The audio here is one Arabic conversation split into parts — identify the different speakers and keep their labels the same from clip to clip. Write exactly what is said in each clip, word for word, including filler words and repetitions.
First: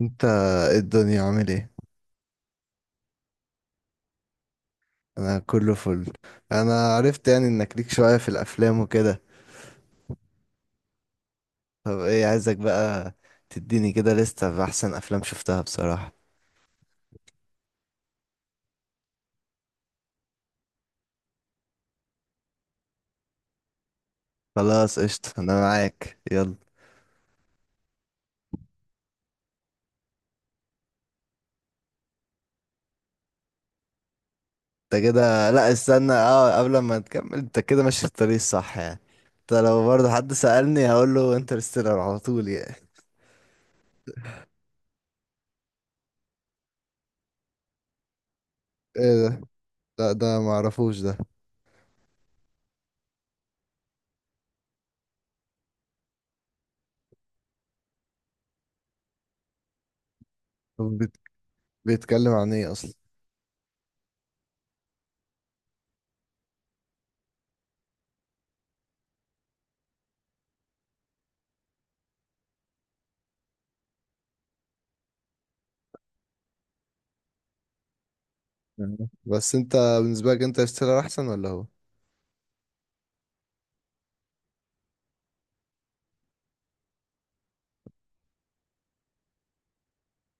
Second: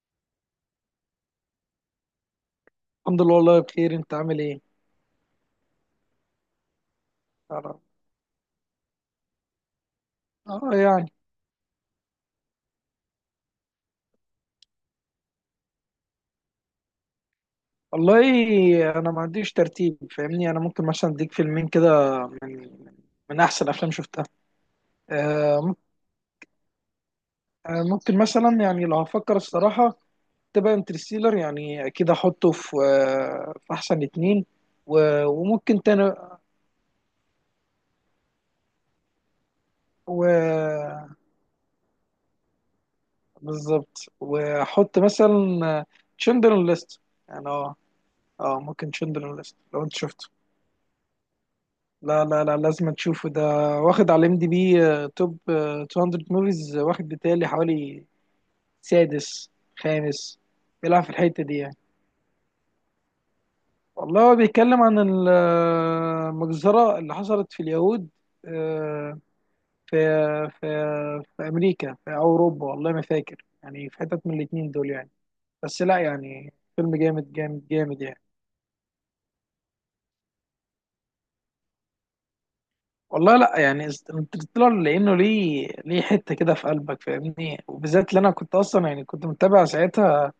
Speaker 1: انت، ايه الدنيا؟ عامل ايه؟
Speaker 2: الحمد لله، والله بخير. انت عامل ايه؟
Speaker 1: انا كله فل. انا عرفت يعني انك
Speaker 2: انا
Speaker 1: ليك شوية في الافلام وكده.
Speaker 2: اه يعني،
Speaker 1: طب ايه عايزك بقى؟ تديني كده لستة باحسن افلام شفتها بصراحة.
Speaker 2: والله انا ما عنديش ترتيب، فاهمني. انا ممكن مثلا اديك فيلمين كده من من احسن افلام شفتها.
Speaker 1: خلاص قشطة، انا
Speaker 2: آه مم-
Speaker 1: معاك يلا.
Speaker 2: آه، ممكن مثلا يعني لو هفكر الصراحه تبقى انترستيلر، يعني اكيد احطه في آه، في احسن اتنين.
Speaker 1: انت
Speaker 2: و-
Speaker 1: كده، لا،
Speaker 2: وممكن
Speaker 1: استنى.
Speaker 2: تاني.
Speaker 1: اه، قبل ما تكمل، انت كده ماشي في الطريق الصح يعني. انت لو برضه حد سألني
Speaker 2: و
Speaker 1: هقول له انترستيلر على طول يعني.
Speaker 2: بالظبط، واحط مثلا تشندر ليست، يعني اه اه ممكن
Speaker 1: ايه
Speaker 2: تشندر
Speaker 1: ده؟
Speaker 2: ليست لو انت
Speaker 1: لا،
Speaker 2: شفته.
Speaker 1: ده معرفوش ده.
Speaker 2: لا لا لا، لازم تشوفه ده، واخد على ام دي بي توب آه، مئتين موفيز، واخد بتالي حوالي سادس، خامس،
Speaker 1: طب
Speaker 2: بيلعب في
Speaker 1: بيت-
Speaker 2: الحتة دي يعني.
Speaker 1: بيتكلم عن ايه اصلا؟
Speaker 2: والله هو بيتكلم عن ال- آه، المجزرة اللي حصلت في اليهود. آه، في في في أمريكا، في أوروبا، والله ما فاكر، يعني في حتت من الاتنين دول يعني. بس لا، يعني فيلم جامد جامد جامد يعني.
Speaker 1: مم. بس انت بالنسبة لك انترستيلر احسن ولا هو؟
Speaker 2: والله لا، يعني انترستيلر لانه ليه ليه حته كده في قلبك، فاهمني، وبالذات اللي انا كنت اصلا، يعني كنت متابع ساعتها.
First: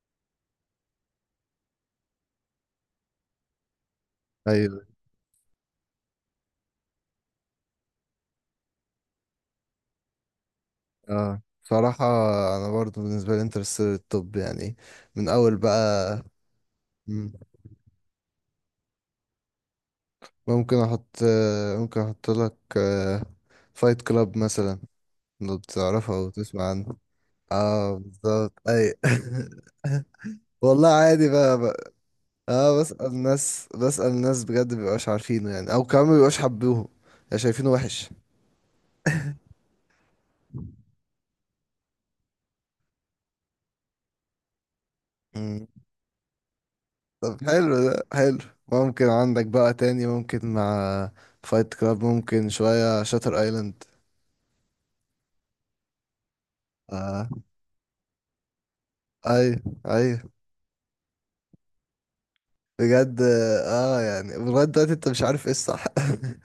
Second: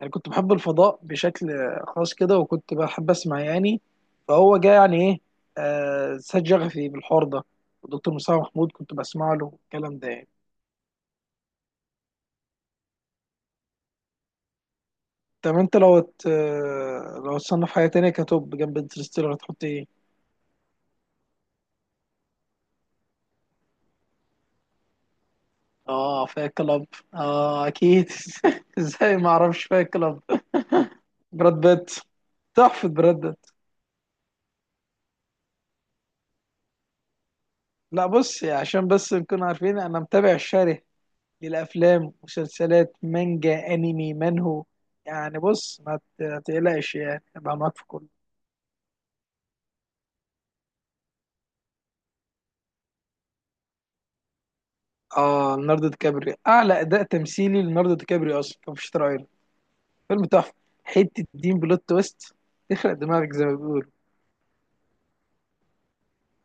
Speaker 2: يعني كنت بحب الفضاء بشكل خاص كده، وكنت بحب اسمع يعني. فهو جه
Speaker 1: ايوه.
Speaker 2: يعني ايه، آه سد شغفي بالحوار ده. ودكتور مصطفى محمود كنت بسمع له الكلام ده يعني.
Speaker 1: اه، صراحة انا برضو بالنسبة لي انترستيلر الطب يعني، من
Speaker 2: طب
Speaker 1: اول
Speaker 2: انت لو
Speaker 1: بقى.
Speaker 2: ت...
Speaker 1: مم.
Speaker 2: لو تصنف حاجه تانية كتوب جنب انترستيلر هتحط ايه؟
Speaker 1: ممكن احط آه، ممكن احط لك فايت كلاب مثلا، لو بتعرفه
Speaker 2: اه
Speaker 1: او
Speaker 2: فايت
Speaker 1: تسمع
Speaker 2: كلاب،
Speaker 1: عنه.
Speaker 2: اه
Speaker 1: اه
Speaker 2: اكيد.
Speaker 1: بالظبط، اي
Speaker 2: ازاي ما اعرفش فايت كلاب؟
Speaker 1: والله عادي
Speaker 2: براد
Speaker 1: بقى,
Speaker 2: بيت،
Speaker 1: بقى. اه،
Speaker 2: تحفه
Speaker 1: بسأل
Speaker 2: براد بيت.
Speaker 1: ناس، بسأل ناس بجد مبيبقاش عارفينه يعني، او كمان مبيبقاش حبوه، يعني شايفينه
Speaker 2: لا
Speaker 1: وحش.
Speaker 2: بص، عشان بس نكون عارفين، انا متابع الشره للافلام، مسلسلات، مانجا، انمي، منهو يعني.
Speaker 1: مم.
Speaker 2: بص ما ت- ما تقلقش يعني،
Speaker 1: طب
Speaker 2: ابقى
Speaker 1: حلو،
Speaker 2: معاك في
Speaker 1: ده
Speaker 2: كله.
Speaker 1: حلو. ممكن عندك بقى تاني، ممكن مع فايت كلاب، ممكن شوية شاتر ايلاند.
Speaker 2: اه ليوناردو دي كابريو، اعلى اداء
Speaker 1: اه،
Speaker 2: تمثيلي ليوناردو دي كابريو اصلا كان في شاتر ايلاند.
Speaker 1: ايوه، ايوه
Speaker 2: فيلم تحفه، حته دين بلوت تويست، تخرق
Speaker 1: بجد.
Speaker 2: دماغك زي ما بيقولوا.
Speaker 1: اه يعني لغايه دلوقتي انت مش عارف ايه الصح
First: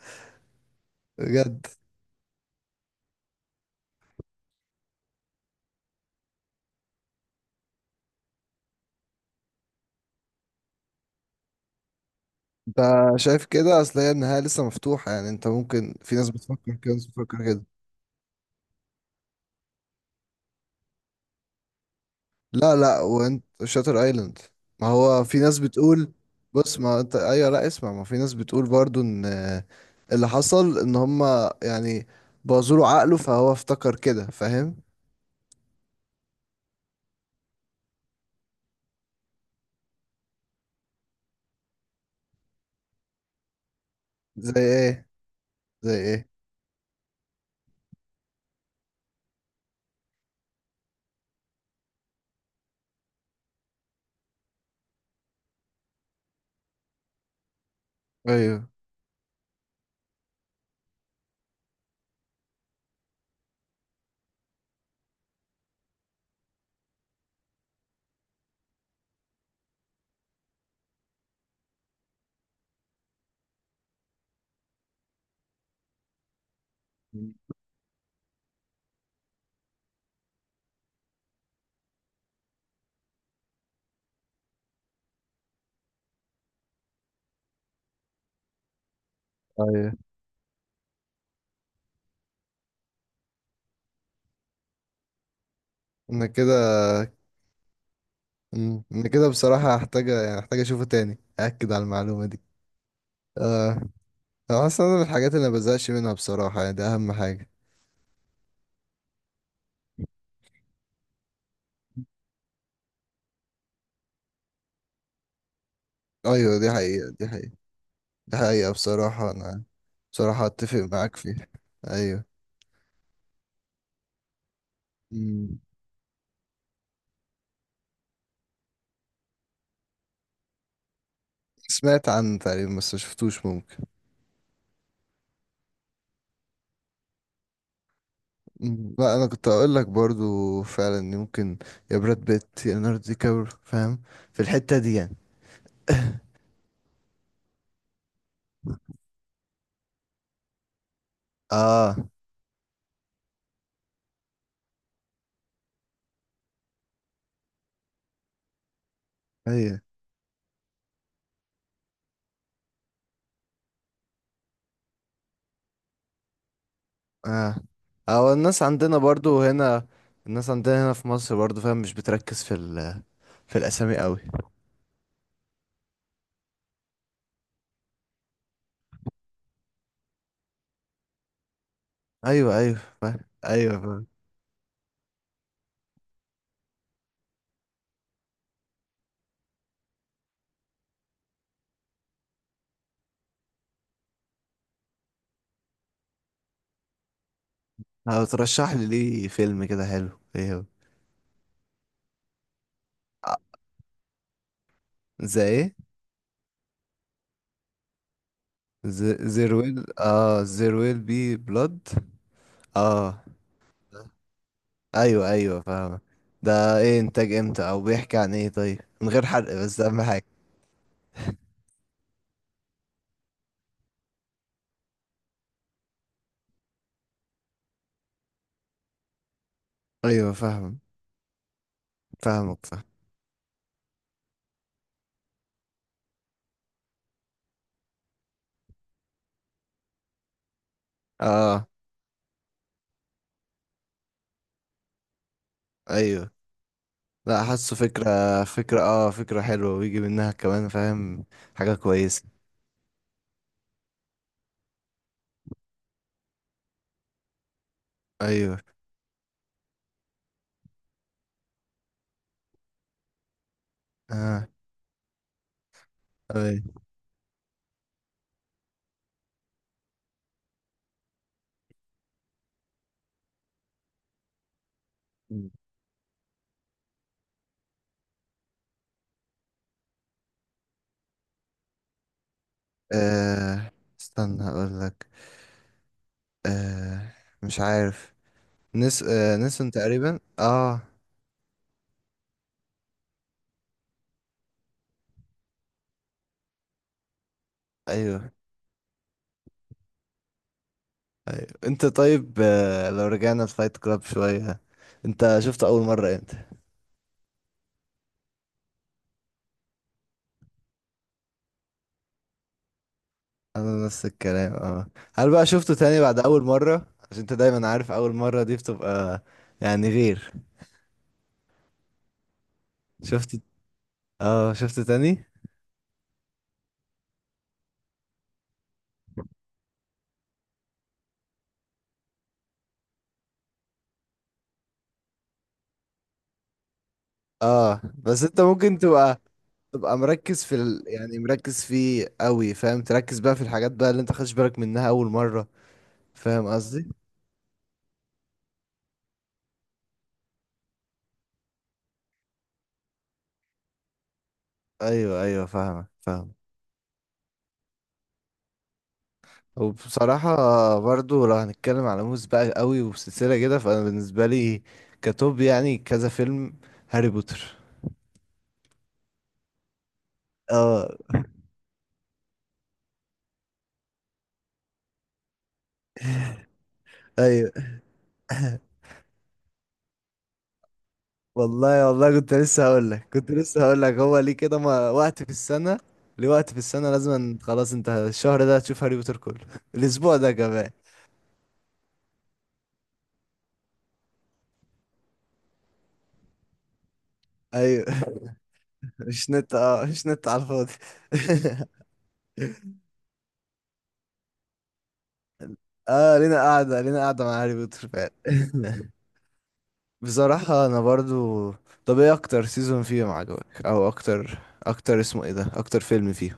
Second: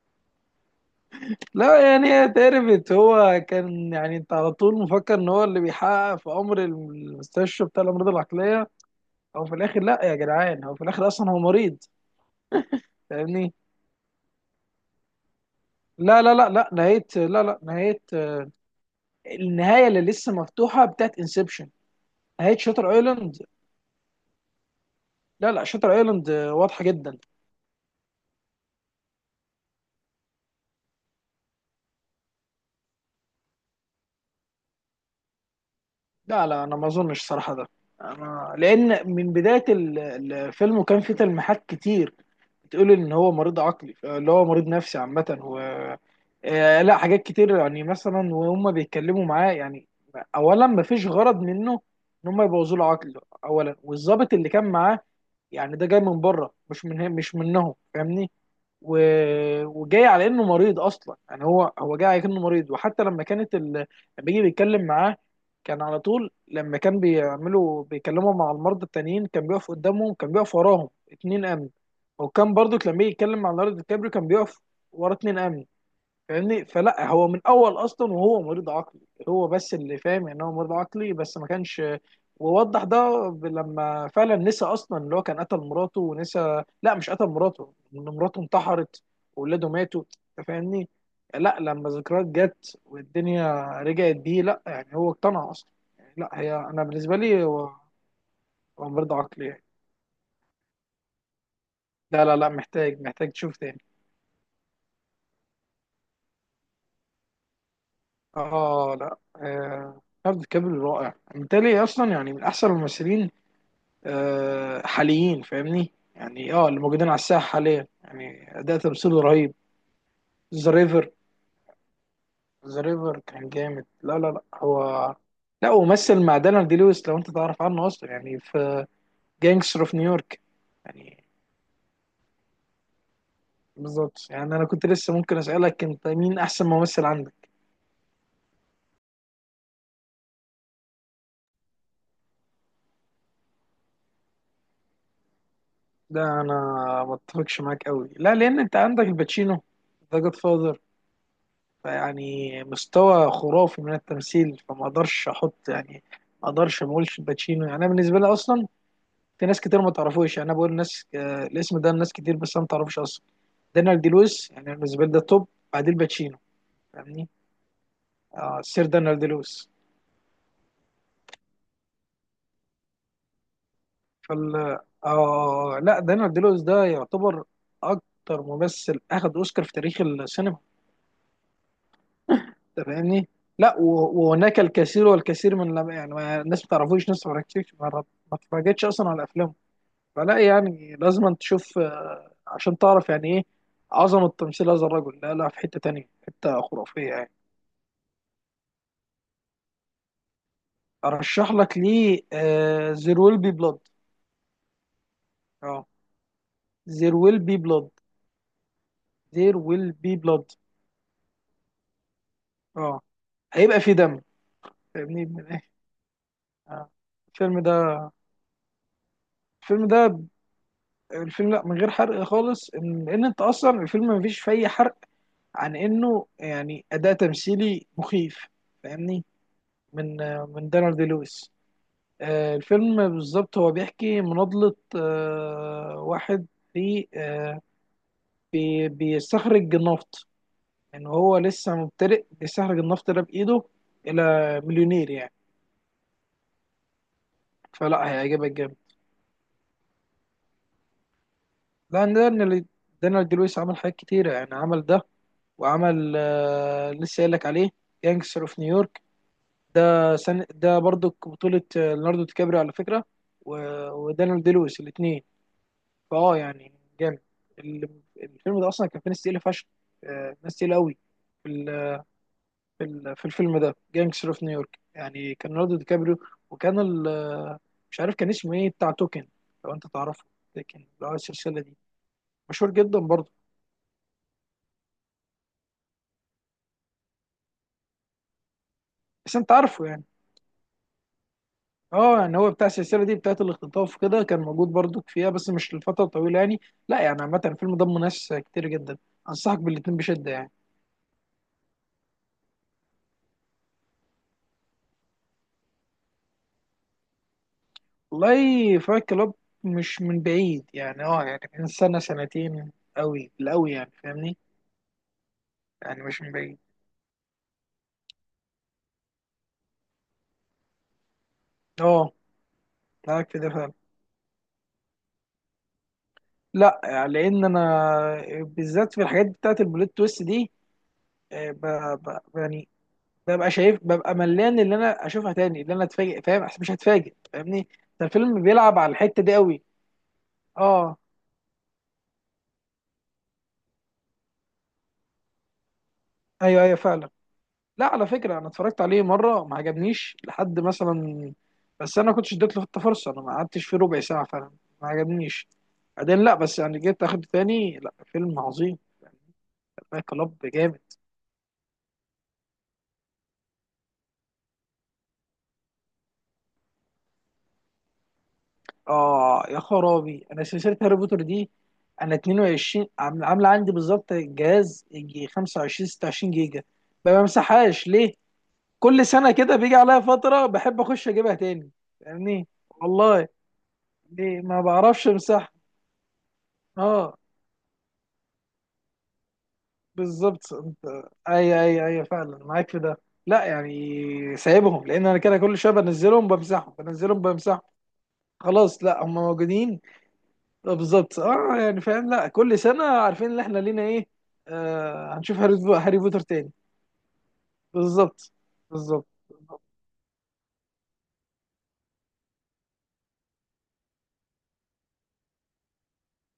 Speaker 1: بجد.
Speaker 2: لا يعني هي اتعرفت، هو كان يعني انت على طول مفكر ان هو اللي بيحقق في امر المستشفى بتاع الامراض العقليه، او في الاخر لا يا جدعان، هو في الاخر اصلا هو مريض،
Speaker 1: انت شايف
Speaker 2: فاهمني.
Speaker 1: كده؟ اصل هي النهايه لسه مفتوحه يعني، انت ممكن، في
Speaker 2: لا
Speaker 1: ناس
Speaker 2: لا لا، لا
Speaker 1: بتفكر كده، ناس
Speaker 2: نهاية،
Speaker 1: بتفكر
Speaker 2: لا، لا
Speaker 1: كده.
Speaker 2: نهاية. النهاية اللي لسه مفتوحة بتاعت انسبشن، نهاية
Speaker 1: لا،
Speaker 2: شاتر
Speaker 1: لا،
Speaker 2: ايلاند.
Speaker 1: وانت شاتر ايلاند، ما هو في
Speaker 2: لا
Speaker 1: ناس
Speaker 2: لا، شاتر
Speaker 1: بتقول.
Speaker 2: ايلاند
Speaker 1: بص،
Speaker 2: واضحة
Speaker 1: ما انت،
Speaker 2: جدا.
Speaker 1: ايوه، لا، اسمع، ما في ناس بتقول برضو ان اللي حصل ان هما يعني بوظوا له عقله فهو افتكر كده، فاهم؟
Speaker 2: لا لا، انا ما اظنش صراحة ده. أنا، لان من بداية ال- الفيلم وكان في تلميحات كتير بتقول ان هو مريض عقلي، اللي هو
Speaker 1: زي
Speaker 2: مريض نفسي
Speaker 1: ايه؟
Speaker 2: عامة. و
Speaker 1: زي ايه؟
Speaker 2: آه، لا حاجات كتير، يعني مثلا وهم بيتكلموا معاه يعني. اولا ما فيش غرض منه ان هم يبوظوا له عقله اولا، والظابط اللي كان معاه يعني، ده جاي من بره، مش من مش منهم، فاهمني.
Speaker 1: ايوه،
Speaker 2: و... وجاي على انه مريض اصلا، يعني هو هو جاي على انه مريض. وحتى لما كانت ال... لما بيجي بيتكلم معاه، كان على طول لما كان بيعملوا بيكلموا مع المرضى التانيين، كان بيقف قدامهم، كان بيقف وراهم اتنين امن. وكان برضو لما يجي يتكلم مع ليوناردو دي كابريو، كان بيقف ورا اتنين امن، فاهمني. فلا، هو من اول اصلا وهو مريض عقلي، هو بس اللي فاهم ان هو مريض عقلي بس، ما كانش. ووضح ده ب- لما فعلا نسى اصلا اللي هو كان قتل مراته، ونسى، لا مش قتل مراته، ان مراته انتحرت واولاده
Speaker 1: ايوه.
Speaker 2: ماتوا. أنت فاهمني. لا، لما ذكريات جت والدنيا رجعت بيه، لا يعني هو اقتنع اصلا.
Speaker 1: انا
Speaker 2: لا هي
Speaker 1: كده.
Speaker 2: انا بالنسبه لي، هو
Speaker 1: مم.
Speaker 2: هو
Speaker 1: انا
Speaker 2: مريض
Speaker 1: كده
Speaker 2: عقلي يعني.
Speaker 1: بصراحة هحتاج، يعني هحتاج اشوفه تاني اكد على المعلومة
Speaker 2: لا لا
Speaker 1: دي.
Speaker 2: لا، محتاج محتاج تشوف
Speaker 1: اه.
Speaker 2: تاني.
Speaker 1: انا اصلا، أنا من الحاجات اللي ما بزهقش منها بصراحة، يعني ده اهم حاجة.
Speaker 2: اه لا، آه، ليوناردو دي كابريو رائع بالتالي اصلا، يعني من احسن الممثلين آه، حاليين، فاهمني، يعني
Speaker 1: ايوه،
Speaker 2: اه
Speaker 1: دي
Speaker 2: اللي موجودين
Speaker 1: حقيقة،
Speaker 2: على
Speaker 1: دي
Speaker 2: الساحه
Speaker 1: حقيقة،
Speaker 2: حاليا،
Speaker 1: دي
Speaker 2: يعني
Speaker 1: حقيقة
Speaker 2: اداء تمثيله
Speaker 1: بصراحة.
Speaker 2: رهيب.
Speaker 1: انا بصراحة
Speaker 2: ذا
Speaker 1: اتفق
Speaker 2: ريفر،
Speaker 1: معاك فيها. ايوه.
Speaker 2: ذا ريفر كان جامد. لا لا لا هو،
Speaker 1: مم.
Speaker 2: لا، ومثل مع دانيال دي لويس. لو انت تعرف عنه اصلا، يعني في جانجستر اوف نيويورك يعني.
Speaker 1: سمعت عنه تقريبا بس ما شفتوش، ممكن.
Speaker 2: بالظبط، يعني انا كنت لسه ممكن اسالك انت مين احسن ممثل عندك.
Speaker 1: مم. لا، انا كنت اقول لك برضو فعلا إن ممكن يا براد بيت يا ليوناردو دي كابريو، فاهم، في الحتة دي يعني.
Speaker 2: ده انا ما اتفقش معاك قوي، لا، لان انت عندك الباتشينو، ذا جاد فاذر.
Speaker 1: اه،
Speaker 2: فيعني مستوى خرافي من التمثيل، فما اقدرش احط يعني. ما اقدرش، ما اقولش الباتشينو، يعني انا بالنسبه لي اصلا، في ناس
Speaker 1: ايوه،
Speaker 2: كتير ما تعرفوش يعني، انا بقول ناس، آه، الاسم ده لناس كتير، بس انا ما تعرفوش اصلا. دانيال دي لويس يعني بالنسبه لي ده توب، بعديه الباتشينو، فاهمني.
Speaker 1: اه، او
Speaker 2: آه
Speaker 1: الناس
Speaker 2: سير
Speaker 1: عندنا
Speaker 2: دانيال دي
Speaker 1: برضو
Speaker 2: لويس.
Speaker 1: هنا، الناس عندنا هنا في مصر برضو، فاهم، مش بتركز في ال... في الاسامي قوي.
Speaker 2: فال آه لا، دانيال دي لويس ده يعتبر اكتر ممثل اخذ اوسكار في تاريخ السينما.
Speaker 1: ايوه، ايوه
Speaker 2: انت
Speaker 1: فاهم.
Speaker 2: فاهمني. لا
Speaker 1: ايوه فاهم.
Speaker 2: و- وهناك الكثير والكثير من لم... يعني ما- الناس ما تعرفوش، ناس ما ركزتش، ما ما اتفرجتش اصلا على افلامه. فلا يعني لازم أن تشوف آه، عشان تعرف يعني ايه عظمة تمثيل هذا الرجل. لا لا، في حتة تانية، حتة خرافية يعني.
Speaker 1: هترشح لي ليه فيلم كده حلو، ايه هو؟
Speaker 2: ارشح لك ليه زير
Speaker 1: آه،
Speaker 2: ويل بي بلاد.
Speaker 1: زي ايه؟
Speaker 2: اه زير ويل بي بلاد، زير
Speaker 1: زيرويل،
Speaker 2: ويل بي
Speaker 1: اه
Speaker 2: بلاد.
Speaker 1: زيرويل بي بلود.
Speaker 2: اه
Speaker 1: اه،
Speaker 2: هيبقى في دم، فاهمني
Speaker 1: ايوه،
Speaker 2: من
Speaker 1: ايوه
Speaker 2: ايه.
Speaker 1: فاهم. ده
Speaker 2: آه.
Speaker 1: ايه انتاج
Speaker 2: الفيلم
Speaker 1: امتى، او
Speaker 2: ده،
Speaker 1: بيحكي عن ايه، طيب من غير حرق بس،
Speaker 2: الفيلم
Speaker 1: اهم
Speaker 2: ده،
Speaker 1: حاجه.
Speaker 2: الفيلم، لا من غير حرق خالص، ان لان انت اصلا الفيلم ما فيش فيه أي حرق. عن انه يعني اداء تمثيلي مخيف، فاهمني، من
Speaker 1: ايوه
Speaker 2: آه، من
Speaker 1: فاهم،
Speaker 2: دانيال دي لويس. آه،
Speaker 1: فاهمك فاهم.
Speaker 2: الفيلم بالظبط هو بيحكي مناضلة آه، واحد في آه، بي- بيستخرج النفط، يعني هو
Speaker 1: اه
Speaker 2: لسه مبتدئ بيستخرج النفط ده بإيده إلى مليونير يعني.
Speaker 1: ايوه. لا، حاسه
Speaker 2: فلا
Speaker 1: فكرة،
Speaker 2: هيعجبك جامد،
Speaker 1: فكرة، اه فكرة حلوة ويجي منها كمان، فاهم، حاجة
Speaker 2: لأن
Speaker 1: كويسة.
Speaker 2: ده إن دانيال دي لويس عمل حاجات كتيرة، يعني عمل ده، وعمل آه، لسه قايل لك عليه، جانجستر
Speaker 1: ايوه.
Speaker 2: اوف نيويورك. ده سن ده برضو بطولة آه، ليوناردو دي كابريو على فكرة، و- ودانيال
Speaker 1: اه،
Speaker 2: دي لويس الاتنين. فاه يعني
Speaker 1: ايوه.
Speaker 2: جامد. ال- الفيلم ده اصلا كان فيه ناس تقيله فشخ، آه، ناس تقيله قوي. في ال- في ال- في الفيلم ده جانجستر اوف نيويورك، يعني كان ليوناردو دي كابريو، وكان ال- مش عارف كان اسمه ايه بتاع توكن، لو انت تعرفه، لكن لو السلسله دي، مشهور جدا برضه.
Speaker 1: آه. استنى اقول لك. آه. مش عارف. نس
Speaker 2: بس
Speaker 1: آه.
Speaker 2: انت
Speaker 1: نسون
Speaker 2: عارفه يعني.
Speaker 1: تقريبا. اه،
Speaker 2: اه يعني هو بتاع السلسله دي بتاعت الاختطاف كده، كان موجود برضه فيها بس مش لفتره طويله يعني. لا يعني عامه الفيلم ضم
Speaker 1: ايوه،
Speaker 2: ناس كتير جدا، انصحك بالاتنين بشده يعني.
Speaker 1: ايوه. انت طيب، آه. لو رجعنا لفايت كلاب شوية، انت شفته اول مرة امتى؟
Speaker 2: والله فايت كلاب مش من بعيد يعني، اه يعني من سنة سنتين، قوي بالقوي
Speaker 1: انا
Speaker 2: يعني،
Speaker 1: نفس
Speaker 2: فاهمني.
Speaker 1: الكلام. اه. هل بقى شفته تاني
Speaker 2: يعني
Speaker 1: بعد
Speaker 2: مش من
Speaker 1: اول
Speaker 2: بعيد.
Speaker 1: مرة؟ عشان انت دايما عارف اول مرة دي بتبقى يعني غير.
Speaker 2: اه
Speaker 1: شفت،
Speaker 2: معاك في ده فعلا.
Speaker 1: اه، شفته تاني.
Speaker 2: لا يعني لان انا بالذات في الحاجات بتاعت البلوت تويست دي، آه، ب... ب... يعني ببقى شايف، ببقى ملان اللي انا اشوفها تاني، اللي انا اتفاجئ، فاهم أصل مش هتفاجئ فاهمني.
Speaker 1: اه
Speaker 2: ده
Speaker 1: بس انت
Speaker 2: الفيلم
Speaker 1: ممكن
Speaker 2: بيلعب على
Speaker 1: تبقى
Speaker 2: الحتة دي قوي.
Speaker 1: تبقى مركز في ال...
Speaker 2: اه
Speaker 1: يعني مركز فيه قوي، فاهم؟ تركز بقى في الحاجات بقى اللي انت خدش بالك منها اول مرة، فاهم
Speaker 2: ايوه ايوه
Speaker 1: قصدي؟
Speaker 2: فعلا. لا على فكرة أنا اتفرجت عليه مرة ما عجبنيش، لحد مثلا بس أنا ما كنتش اديت له حتى فرصة، أنا ما قعدتش فيه ربع ساعة فعلا، ما
Speaker 1: ايوه، ايوه
Speaker 2: عجبنيش.
Speaker 1: فاهمك
Speaker 2: بعدين
Speaker 1: فاهم.
Speaker 2: لا، بس يعني جيت أخد تاني، لا فيلم عظيم. فايت
Speaker 1: وبصراحة
Speaker 2: كلاب جامد.
Speaker 1: برضو لو هنتكلم على موز بقى قوي وسلسلة كده، فانا بالنسبة لي كتوب يعني كذا فيلم، هاري بوتر.
Speaker 2: آه يا خرابي، أنا سلسلة
Speaker 1: اه،
Speaker 2: هاري بوتر دي، أنا اتنين وعشرين عام- عاملة عندي بالظبط جهاز يجي خمسة وعشرين ستة وعشرين جيجا. ما
Speaker 1: ايوه
Speaker 2: بمسحهاش ليه؟ كل سنة كده بيجي عليا فترة بحب أخش أجيبها تاني،
Speaker 1: والله، والله، كنت
Speaker 2: فاهمني؟
Speaker 1: لسه هقول لك
Speaker 2: والله
Speaker 1: كنت لسه هقول لك هو ليه
Speaker 2: ليه
Speaker 1: كده؟
Speaker 2: ما
Speaker 1: ما
Speaker 2: بعرفش
Speaker 1: وقت في
Speaker 2: أمسحها.
Speaker 1: السنة، ليه وقت في السنة
Speaker 2: آه
Speaker 1: لازم أن- خلاص، انت الشهر ده هتشوف هاري بوتر كله الاسبوع ده
Speaker 2: بالظبط
Speaker 1: كمان.
Speaker 2: انت. اي اي اي فعلا معاك في ده. لا يعني سايبهم، لان انا كده كل شويه بنزلهم بمسحهم بنزلهم بمسحهم،
Speaker 1: ايوه
Speaker 2: خلاص لا هم
Speaker 1: مش نت،
Speaker 2: موجودين.
Speaker 1: اه مش نت على الفاضي
Speaker 2: بالظبط اه يعني فاهم، لا كل سنه عارفين ان احنا لينا ايه. آه هنشوف هاري, بو- هاري
Speaker 1: اه،
Speaker 2: بوتر
Speaker 1: لينا
Speaker 2: تاني.
Speaker 1: قاعدة، لينا قاعدة مع هاري بوتر فعلا
Speaker 2: بالظبط، بالظبط.
Speaker 1: بصراحة انا برضو، طب ايه اكتر سيزون فيهم عجبك، او اكتر اكتر اسمه ايه ده، اكتر فيلم فيهم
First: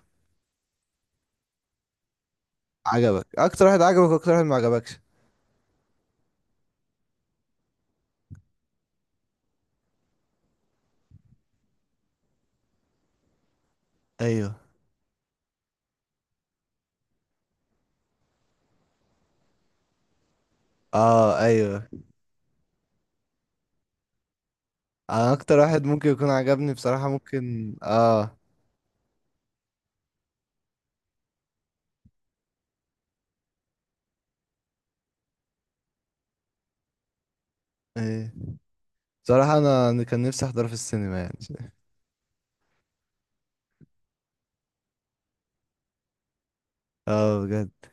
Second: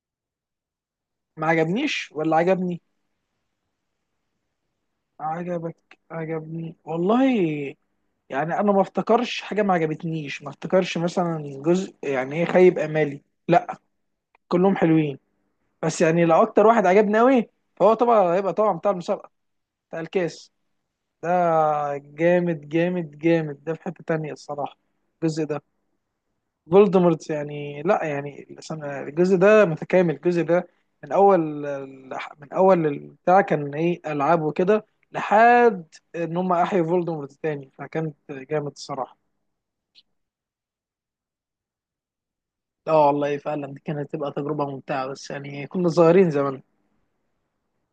Speaker 2: ما عجبنيش ولا عجبني.
Speaker 1: عجبك؟ اكتر واحد عجبك، واكتر واحد ما عجبكش؟
Speaker 2: عجبك عجبني والله. يعني انا ما افتكرش حاجه ما عجبتنيش، ما افتكرش مثلا جزء يعني ايه خيب امالي لا.
Speaker 1: ايوه.
Speaker 2: كلهم حلوين. بس يعني لو اكتر واحد عجبني قوي، فهو طبعا هيبقى طبعا بتاع المسابقه، بتاع الكاس ده.
Speaker 1: اه، ايوه.
Speaker 2: جامد جامد جامد، ده في حته تانية الصراحه.
Speaker 1: انا
Speaker 2: الجزء
Speaker 1: اكتر
Speaker 2: ده
Speaker 1: واحد ممكن يكون عجبني بصراحة،
Speaker 2: فولدمورت
Speaker 1: ممكن،
Speaker 2: يعني، لا
Speaker 1: اه.
Speaker 2: يعني السنة- الجزء ده متكامل. الجزء ده من اول، من اول البتاع كان ايه العاب وكده، لحد ان هم احيوا فولدمورت تاني، فكانت
Speaker 1: ايه
Speaker 2: جامد الصراحه.
Speaker 1: بصراحة انا أنا كان نفسي احضره في السينما يعني.
Speaker 2: اه والله فعلا، دي كانت تبقى تجربه ممتعه، بس يعني كنا صغيرين زمان
Speaker 1: اه بجد.